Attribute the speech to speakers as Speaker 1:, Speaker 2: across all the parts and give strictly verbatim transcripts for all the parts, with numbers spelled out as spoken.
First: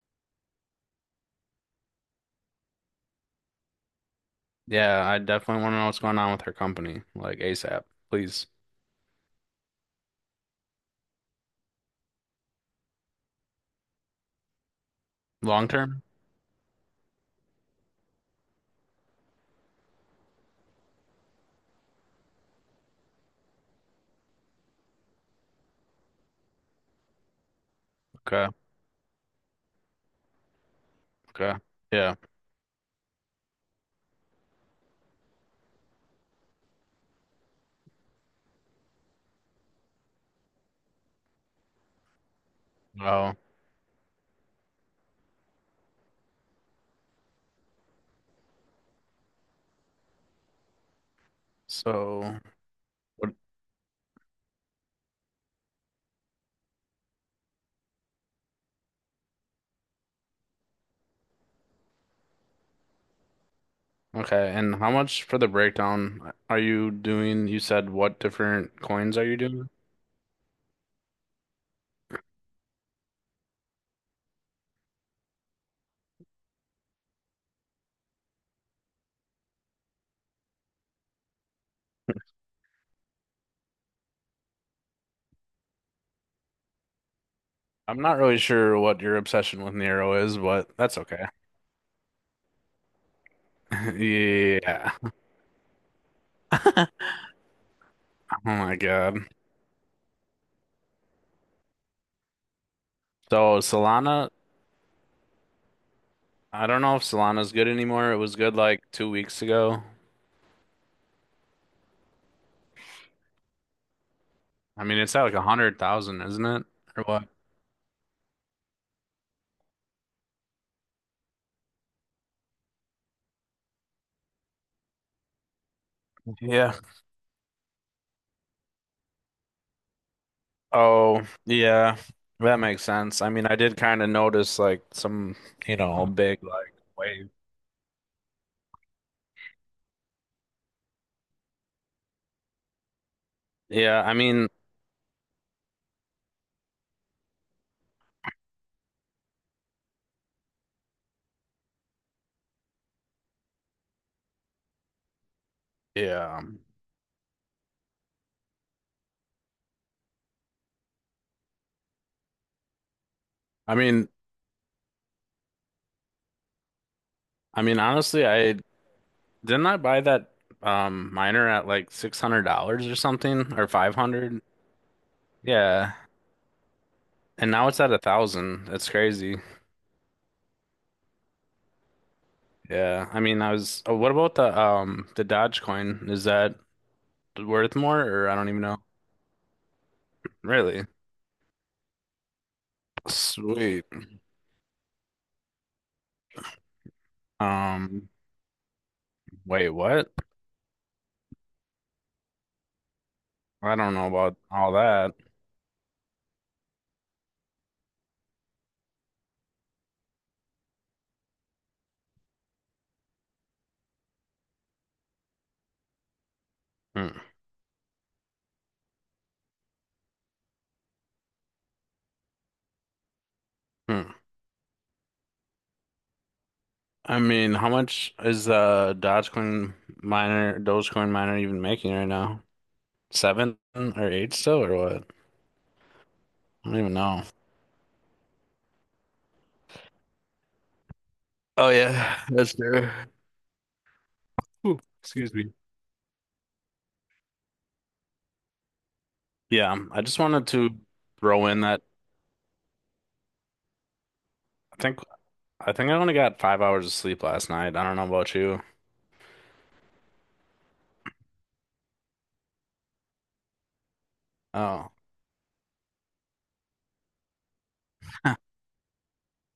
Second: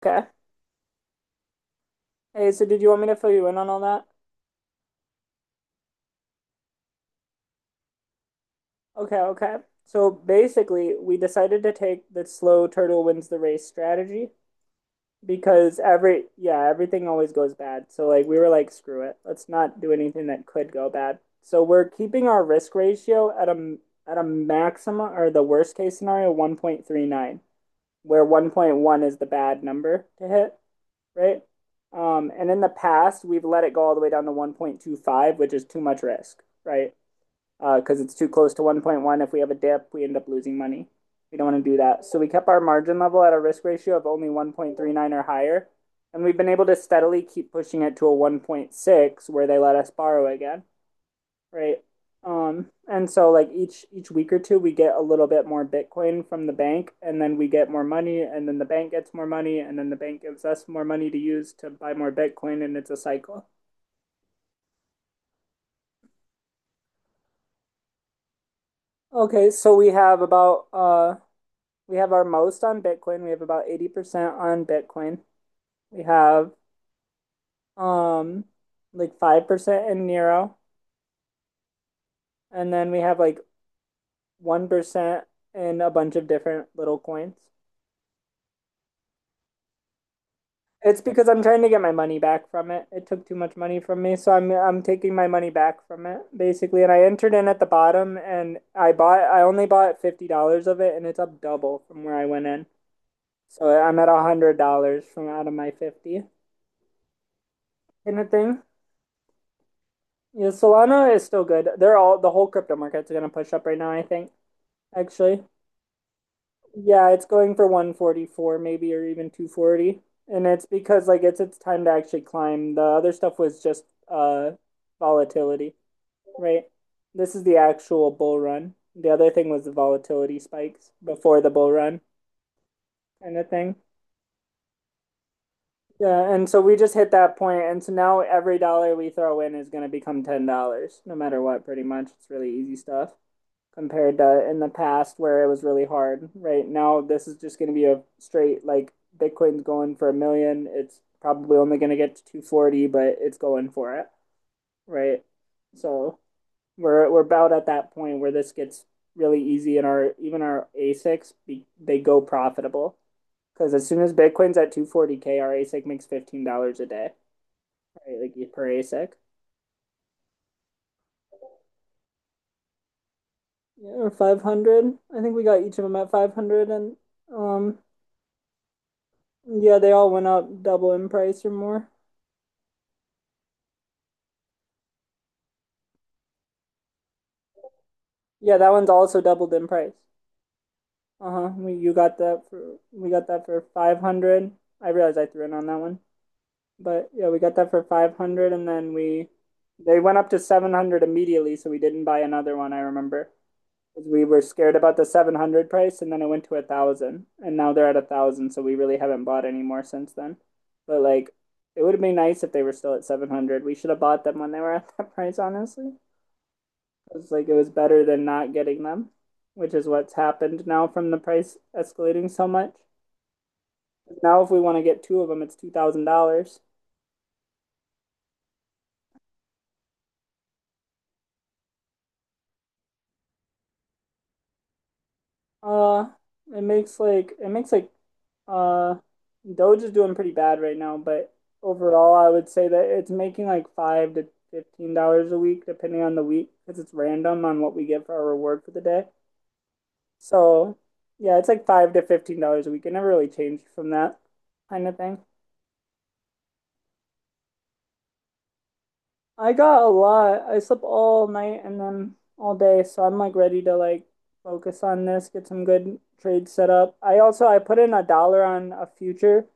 Speaker 1: Okay. Hey, so did you want me to fill you in on all that?
Speaker 2: Yeah, I definitely want to know what's going on with her company, like ASAP, please.
Speaker 1: Okay, okay. So basically, we decided to take the slow turtle wins the race strategy
Speaker 2: Long
Speaker 1: because
Speaker 2: term?
Speaker 1: every, yeah, everything always goes bad. So like we were like, screw it. Let's not do anything that could go bad. So we're keeping our risk ratio at a at a maximum or the worst case scenario one point three nine, where
Speaker 2: Okay,
Speaker 1: one point one is the bad number to hit, right?
Speaker 2: okay. Yeah.
Speaker 1: Um, and in the past, we've let it go all the way down to one point two five, which is too much risk, right? because uh, it's too close to one point one. If we have a dip, we end up losing money. We don't want to do that. So we kept our margin level at
Speaker 2: Oh,
Speaker 1: a risk ratio of only one point three nine or higher. And we've been able to steadily keep pushing it to a one point six where they let us borrow again, right?
Speaker 2: so
Speaker 1: Um, and so
Speaker 2: what-
Speaker 1: like each each week or two we get a little bit more Bitcoin from the bank and then we get more money and then the bank gets more money and then the bank gives us more money to use to buy more Bitcoin, and it's a cycle.
Speaker 2: okay. And how much for the breakdown are you doing? You said what different coins are you
Speaker 1: Okay,
Speaker 2: doing?
Speaker 1: so we have about uh We have our most on Bitcoin. We have about eighty percent on Bitcoin. We have um like five percent in Nero. And then we have like one percent in a bunch of different little coins.
Speaker 2: I'm not really sure what your obsession with Nero is, but that's
Speaker 1: It's
Speaker 2: okay.
Speaker 1: because I'm trying to get my money back from it. It took too much money from me, so I'm I'm
Speaker 2: Yeah.
Speaker 1: taking my money back from it basically. And I entered in at the bottom,
Speaker 2: Oh
Speaker 1: and
Speaker 2: my
Speaker 1: I bought
Speaker 2: God.
Speaker 1: I only bought fifty dollars of it, and it's up double from where I went in.
Speaker 2: So
Speaker 1: So I'm at a
Speaker 2: Solana,
Speaker 1: hundred dollars from out of my fifty,
Speaker 2: I don't know if Solana's good anymore. It
Speaker 1: kind of
Speaker 2: was good
Speaker 1: thing.
Speaker 2: like two weeks ago.
Speaker 1: Yeah, Solana is still good. They're all the whole crypto market's gonna push up right now, I think,
Speaker 2: I mean, it's at like a
Speaker 1: actually.
Speaker 2: hundred thousand, isn't it? Or
Speaker 1: Yeah, it's
Speaker 2: what?
Speaker 1: going for one forty-four maybe or even two forty. And it's because like it's it's time to actually climb. The other stuff was just uh volatility, right?
Speaker 2: Yeah.
Speaker 1: This is the actual bull run. The other thing was the volatility spikes
Speaker 2: Oh,
Speaker 1: before the bull
Speaker 2: yeah,
Speaker 1: run,
Speaker 2: that makes sense. I
Speaker 1: kind
Speaker 2: mean,
Speaker 1: of
Speaker 2: I
Speaker 1: thing.
Speaker 2: did kind of notice like some, you know,
Speaker 1: Yeah,
Speaker 2: big
Speaker 1: and so
Speaker 2: like
Speaker 1: we just hit
Speaker 2: wave.
Speaker 1: that point, and so now every dollar we throw in is gonna become ten dollars, no matter what, pretty much. It's really easy stuff
Speaker 2: Yeah, I
Speaker 1: compared to
Speaker 2: mean,
Speaker 1: in the past where it was really hard. Right now, this is just going to be a straight like Bitcoin's going for a million. It's probably only going to get to two forty, but it's going for it, right? So
Speaker 2: yeah.
Speaker 1: we're we're about at that point where this gets really easy, and our even our ASICs be, they go profitable because
Speaker 2: I
Speaker 1: as soon
Speaker 2: mean,
Speaker 1: as Bitcoin's at two forty k, our ASIC makes fifteen dollars a day,
Speaker 2: I mean,
Speaker 1: right?
Speaker 2: honestly,
Speaker 1: Like
Speaker 2: I
Speaker 1: per ASIC.
Speaker 2: didn't I buy that um miner at like six hundred dollars or something or
Speaker 1: Yeah, or
Speaker 2: five hundred?
Speaker 1: five hundred. I think we got each of
Speaker 2: Yeah.
Speaker 1: them at five hundred and
Speaker 2: And now
Speaker 1: um
Speaker 2: it's at a thousand. That's crazy.
Speaker 1: yeah, they all went up double in price or more.
Speaker 2: Yeah. I mean, I was oh, what about the um the Dodge coin? Is that worth more or I don't
Speaker 1: Yeah,
Speaker 2: even
Speaker 1: that
Speaker 2: know.
Speaker 1: one's also doubled in price.
Speaker 2: Really?
Speaker 1: Uh-huh. We you got that for we got that for
Speaker 2: Sweet.
Speaker 1: five hundred. I realized I threw in on that one. But yeah, we got that for
Speaker 2: Um,
Speaker 1: five hundred and then we
Speaker 2: wait,
Speaker 1: they
Speaker 2: what?
Speaker 1: went up to seven hundred immediately, so we didn't buy another one, I remember.
Speaker 2: I don't
Speaker 1: 'Cause
Speaker 2: know
Speaker 1: we
Speaker 2: about
Speaker 1: were
Speaker 2: all
Speaker 1: scared about the
Speaker 2: that.
Speaker 1: seven hundred price and then it went to a 1,000, and now they're at a 1,000, so we really haven't bought any more since then. But like it would have been nice if they were still at seven hundred. We should have bought them when they were at that price, honestly.
Speaker 2: Hmm.
Speaker 1: It's like it was better than not getting them, which is what's happened now from the price escalating so much.
Speaker 2: Hmm.
Speaker 1: Now if we want to get two of them, it's two thousand dollars.
Speaker 2: I mean, how much is uh Dogecoin miner, Dogecoin miner even making right now? Seven or eight still or what?
Speaker 1: Uh, it
Speaker 2: I don't even
Speaker 1: makes
Speaker 2: know.
Speaker 1: like it makes like uh, Doge is doing pretty bad right now, but
Speaker 2: Oh
Speaker 1: overall,
Speaker 2: yeah,
Speaker 1: I would
Speaker 2: that's
Speaker 1: say that
Speaker 2: true.
Speaker 1: it's making like five to
Speaker 2: Ooh,
Speaker 1: fifteen dollars
Speaker 2: excuse
Speaker 1: a
Speaker 2: me.
Speaker 1: week, depending on the week, because it's random on what we get for our reward for the day.
Speaker 2: Yeah, I just wanted to
Speaker 1: So yeah,
Speaker 2: throw
Speaker 1: it's
Speaker 2: in
Speaker 1: like
Speaker 2: that
Speaker 1: five to fifteen dollars a week. It never really changed from that,
Speaker 2: I
Speaker 1: kind of
Speaker 2: think
Speaker 1: thing.
Speaker 2: I think I only got five hours of sleep last night. I don't know about you.
Speaker 1: I got a lot. I slept all night and then all day, so I'm like ready to like focus
Speaker 2: Oh,
Speaker 1: on this, get some good trades set up. I also I put in a dollar on a future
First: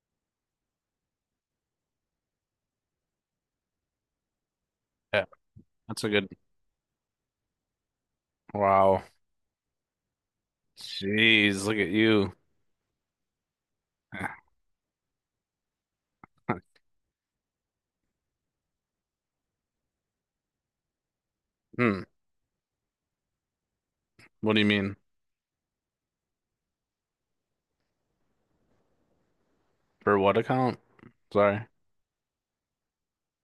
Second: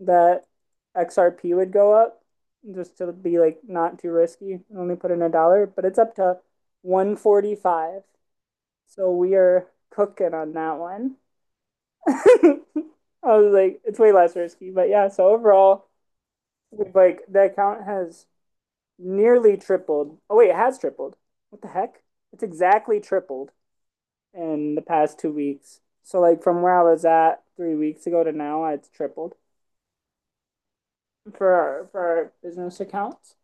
Speaker 1: that X R P would go up just to be like not too risky. I only put in
Speaker 2: yeah,
Speaker 1: a dollar, but it's
Speaker 2: that's a
Speaker 1: up
Speaker 2: good.
Speaker 1: to one forty-five.
Speaker 2: Wow.
Speaker 1: So we are cooking on that one.
Speaker 2: Jeez, look at you.
Speaker 1: I was like, it's way less risky, but yeah, so overall, we've like the account has nearly tripled. Oh wait, it has tripled. What the heck?
Speaker 2: Hmm.
Speaker 1: It's exactly tripled
Speaker 2: What do you
Speaker 1: in the
Speaker 2: mean?
Speaker 1: past two weeks. So like from where I was at three weeks ago to now, it's tripled
Speaker 2: For what account?
Speaker 1: for
Speaker 2: Sorry.
Speaker 1: our, for our business accounts.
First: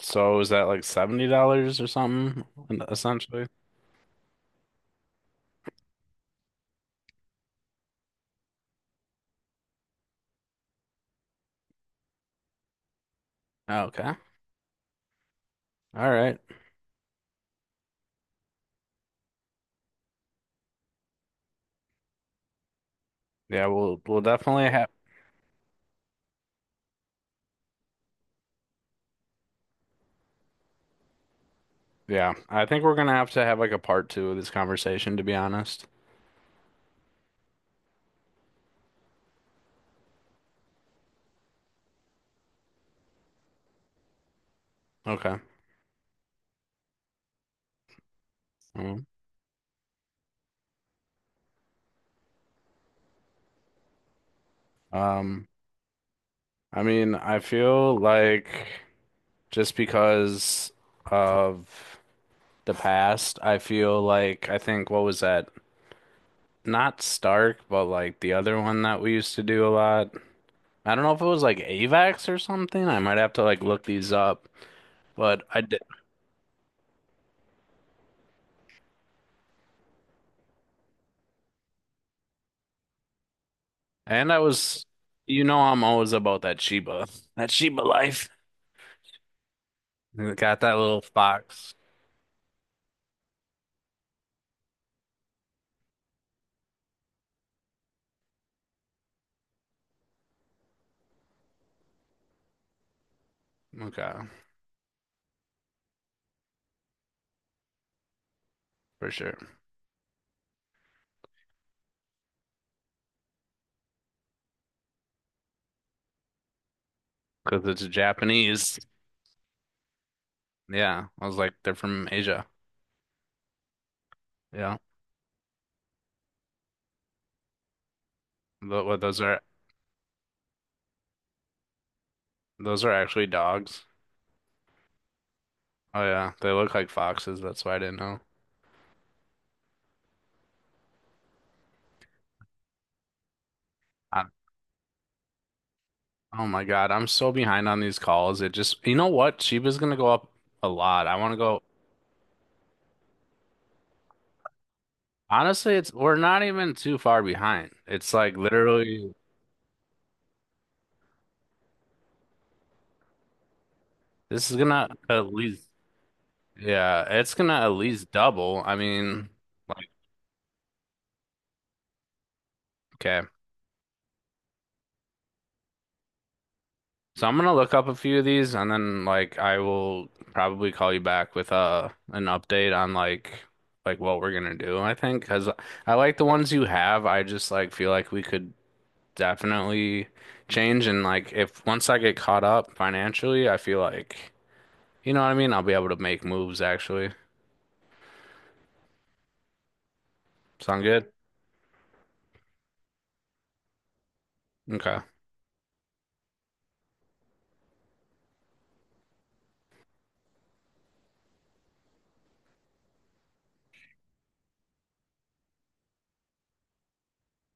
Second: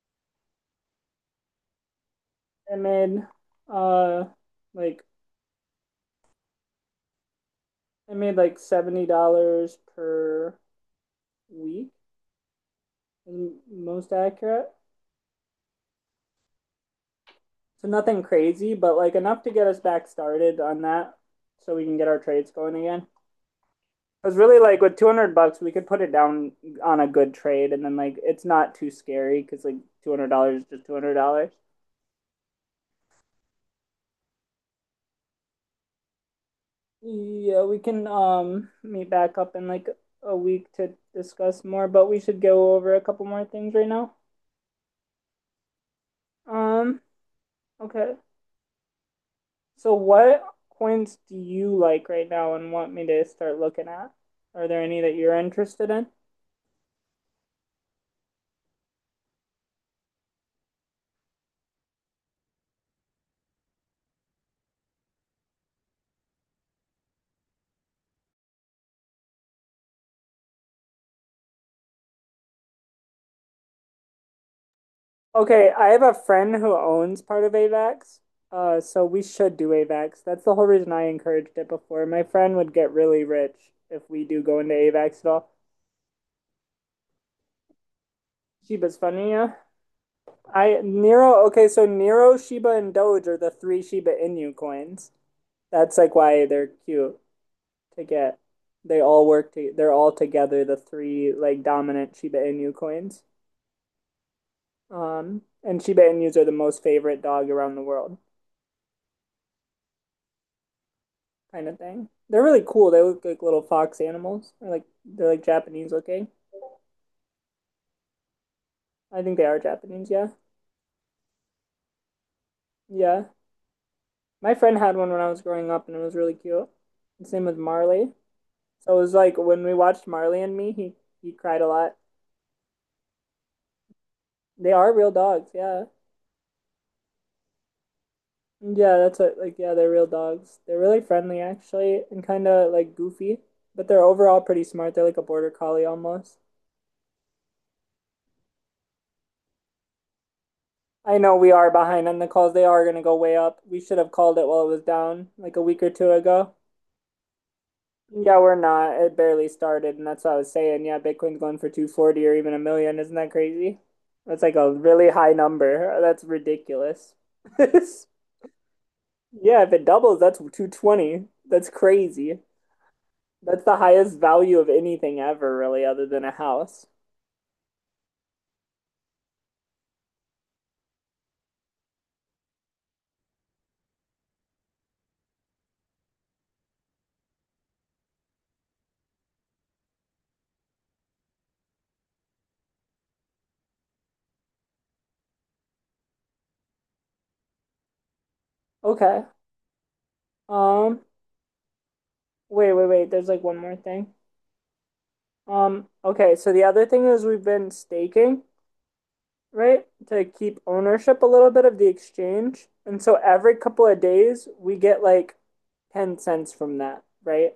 Speaker 2: So is that like seventy dollars or something
Speaker 1: I made
Speaker 2: essentially?
Speaker 1: uh like I made like seventy dollars per week, most
Speaker 2: Okay.
Speaker 1: accurate.
Speaker 2: All right.
Speaker 1: So nothing crazy, but like enough to get us back started on that, so we can get our trades going again.
Speaker 2: Yeah, we'll we'll
Speaker 1: I was really
Speaker 2: definitely
Speaker 1: like
Speaker 2: have
Speaker 1: with two hundred bucks we could put it down on a good trade, and then like it's not too scary because like two hundred dollars is just two hundred dollars.
Speaker 2: yeah, I think we're gonna have to have like a part two of this conversation, to be honest.
Speaker 1: Yeah, we can um meet back up in like a week to discuss more, but we should go over a couple more things right now.
Speaker 2: Okay.
Speaker 1: Um okay,
Speaker 2: Mm.
Speaker 1: so what coins do you like right now and want me to start looking at? Are there any that you're
Speaker 2: Um,
Speaker 1: interested in?
Speaker 2: I mean, I feel like just because of the past, I feel like I think what was that? Not Stark, but like the other one that we used to do a lot. I don't know if it was like A V A X or something. I might have to like look these up. But I
Speaker 1: Okay,
Speaker 2: d
Speaker 1: I have a friend who owns part of AVAX, uh, so we should do AVAX. That's the whole reason I encouraged it before. My friend would get really rich if we
Speaker 2: And I
Speaker 1: do go into
Speaker 2: was,
Speaker 1: AVAX at
Speaker 2: you
Speaker 1: all.
Speaker 2: know, I'm always about that Shiba, that Shiba life.
Speaker 1: Shiba's funny, yeah.
Speaker 2: It got that
Speaker 1: I
Speaker 2: little
Speaker 1: Nero. Okay,
Speaker 2: fox.
Speaker 1: so Nero, Shiba, and Doge are the three Shiba Inu coins. That's like why they're cute to get. They all work to. They're all together the three like dominant Shiba Inu coins.
Speaker 2: Okay,
Speaker 1: Um, and Shiba Inus are the most favorite dog around the world,
Speaker 2: for sure.
Speaker 1: kind of thing. They're really cool. They look like little fox animals. Or like they're like Japanese looking.
Speaker 2: Because it's Japanese.
Speaker 1: I think they are Japanese, yeah.
Speaker 2: Yeah, I was like, they're from Asia.
Speaker 1: Yeah. My friend
Speaker 2: Yeah,
Speaker 1: had one when I was growing up and it was really cute. His name was Marley.
Speaker 2: Tho-
Speaker 1: So it
Speaker 2: what
Speaker 1: was
Speaker 2: those
Speaker 1: like
Speaker 2: are
Speaker 1: when we watched Marley and Me, he he cried a lot.
Speaker 2: those are actually dogs.
Speaker 1: They are real dogs, yeah.
Speaker 2: Oh yeah, they look like foxes. That's why I didn't know.
Speaker 1: Yeah, that's what like, yeah, they're real dogs. They're really friendly actually and kind of like goofy, but they're
Speaker 2: I,
Speaker 1: overall pretty smart. They're like a border collie almost.
Speaker 2: oh my God, I'm so behind on these calls. It just, you know what? Shiba's gonna go up a lot.
Speaker 1: I
Speaker 2: I want
Speaker 1: know
Speaker 2: to
Speaker 1: we
Speaker 2: go.
Speaker 1: are behind on the calls. They are going to go way up. We should have called it while it was down like a
Speaker 2: Honestly,
Speaker 1: week or
Speaker 2: it's
Speaker 1: two
Speaker 2: we're not
Speaker 1: ago.
Speaker 2: even too far behind. It's like
Speaker 1: Yeah, we're not.
Speaker 2: literally,
Speaker 1: It barely started, and that's what I was saying. Yeah, Bitcoin's going for two forty or even a million. Isn't that crazy? That's
Speaker 2: this
Speaker 1: like
Speaker 2: is
Speaker 1: a
Speaker 2: gonna
Speaker 1: really
Speaker 2: at
Speaker 1: high
Speaker 2: least.
Speaker 1: number. That's
Speaker 2: Yeah,
Speaker 1: ridiculous.
Speaker 2: it's gonna at least double. I mean,
Speaker 1: Yeah, if it
Speaker 2: like,
Speaker 1: doubles, that's two twenty. That's crazy.
Speaker 2: okay.
Speaker 1: That's the highest value of anything ever, really, other than a house.
Speaker 2: So I'm gonna look up a few of these and then like I will probably call you back with uh an update on like like what we're gonna do, I think, because I like the ones you have. I just like feel like we could definitely change, and like if once I get caught up financially, I feel like you know what I mean? I'll be able to make moves actually.
Speaker 1: Okay.
Speaker 2: Sound
Speaker 1: Um,
Speaker 2: good?
Speaker 1: wait, wait, wait. There's like one more thing.
Speaker 2: Okay.
Speaker 1: Um, okay, so the other thing is we've been staking, right? To keep ownership a little bit of the exchange. And so every couple of days we get like ten cents from that, right?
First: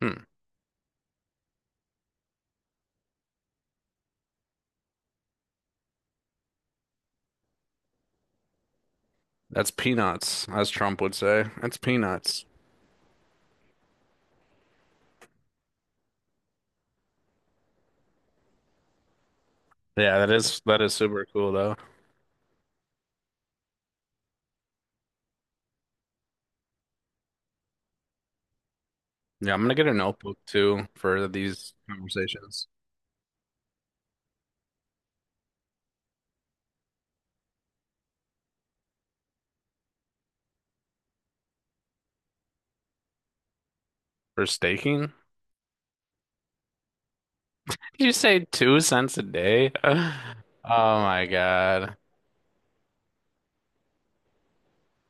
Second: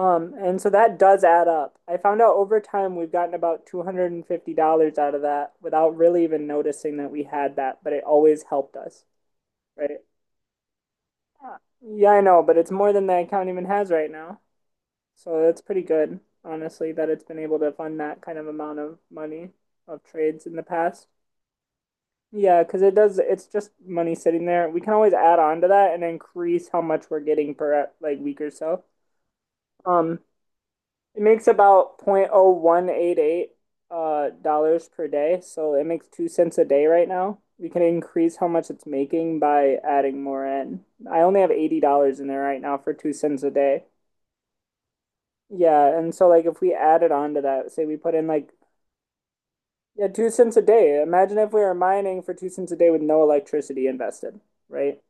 Speaker 2: Hmm.
Speaker 1: and so that does add up. I found out over time we've gotten about two hundred fifty dollars out of that without really even noticing that we had that, but it always helped us,
Speaker 2: That's
Speaker 1: right?
Speaker 2: peanuts, as Trump would say.
Speaker 1: Yeah,
Speaker 2: That's
Speaker 1: yeah, I know,
Speaker 2: peanuts.
Speaker 1: but it's more than the account even has right now. So that's pretty good, honestly, that it's been able to fund that kind of amount of money of
Speaker 2: Yeah, that
Speaker 1: trades in
Speaker 2: is
Speaker 1: the
Speaker 2: that is
Speaker 1: past.
Speaker 2: super cool though.
Speaker 1: Yeah, because it does. It's just money sitting there. We can always add on to that and increase how much we're getting per like week or so.
Speaker 2: Yeah, I'm gonna get a
Speaker 1: Um,
Speaker 2: notebook too
Speaker 1: it
Speaker 2: for
Speaker 1: makes
Speaker 2: these
Speaker 1: about zero point oh
Speaker 2: conversations.
Speaker 1: one eight eight uh dollars per day, so it makes two cents a day right now. We can increase how much it's making by adding more in. I only have eighty dollars in there right now for two cents a day.
Speaker 2: For staking?
Speaker 1: Yeah, and so like if we added on to that, say we
Speaker 2: You
Speaker 1: put in
Speaker 2: say
Speaker 1: like,
Speaker 2: two cents a day?
Speaker 1: yeah, two cents a day.
Speaker 2: Oh my
Speaker 1: Imagine if we were
Speaker 2: God.
Speaker 1: mining for two cents a day with no electricity invested, right?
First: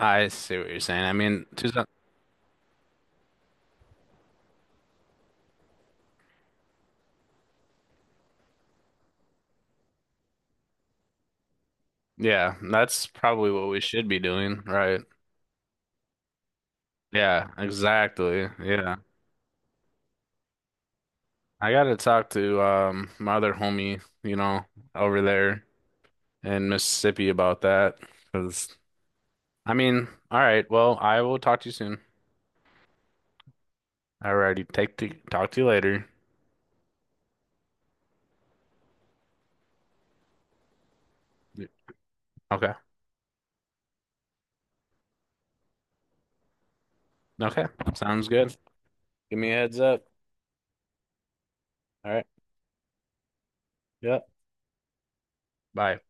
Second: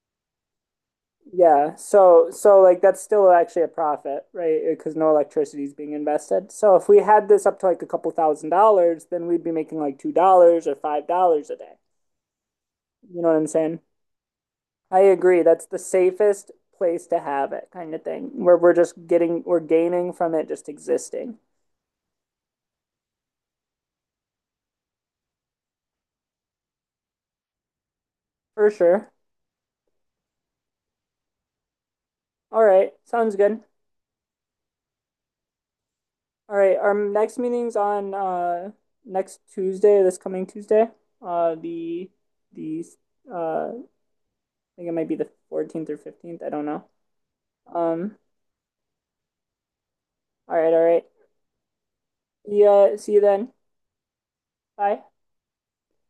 Speaker 2: I see what you're saying. I mean, two
Speaker 1: Yeah,
Speaker 2: cents.
Speaker 1: so so like that's still actually a profit, right? Because no electricity is being invested. So if we had this up to like a couple thousand dollars, then we'd be making like two dollars or five dollars a day.
Speaker 2: Yeah, that's
Speaker 1: You know what I'm
Speaker 2: probably what
Speaker 1: saying?
Speaker 2: we should be doing,
Speaker 1: I
Speaker 2: right?
Speaker 1: agree. That's the safest place to
Speaker 2: Yeah,
Speaker 1: have it, kind of thing,
Speaker 2: exactly.
Speaker 1: where we're
Speaker 2: Yeah.
Speaker 1: just getting we're gaining from it just existing.
Speaker 2: I gotta talk to um my other homie, you know, over there in Mississippi about that.
Speaker 1: For
Speaker 2: 'Cause
Speaker 1: sure.
Speaker 2: I mean, all right, well, I will talk to you soon.
Speaker 1: All right, sounds good.
Speaker 2: Alrighty, take to talk to you later.
Speaker 1: All right, our next meeting's on uh next Tuesday, this coming Tuesday. Uh the
Speaker 2: Okay.
Speaker 1: the uh I think it might be the fourteenth or fifteenth. I don't know.
Speaker 2: Okay.
Speaker 1: Um,
Speaker 2: Sounds good. Give me a heads up.
Speaker 1: all right, all right.
Speaker 2: All right.
Speaker 1: Yeah, see you then.
Speaker 2: Yep.
Speaker 1: Bye.
Speaker 2: Bye.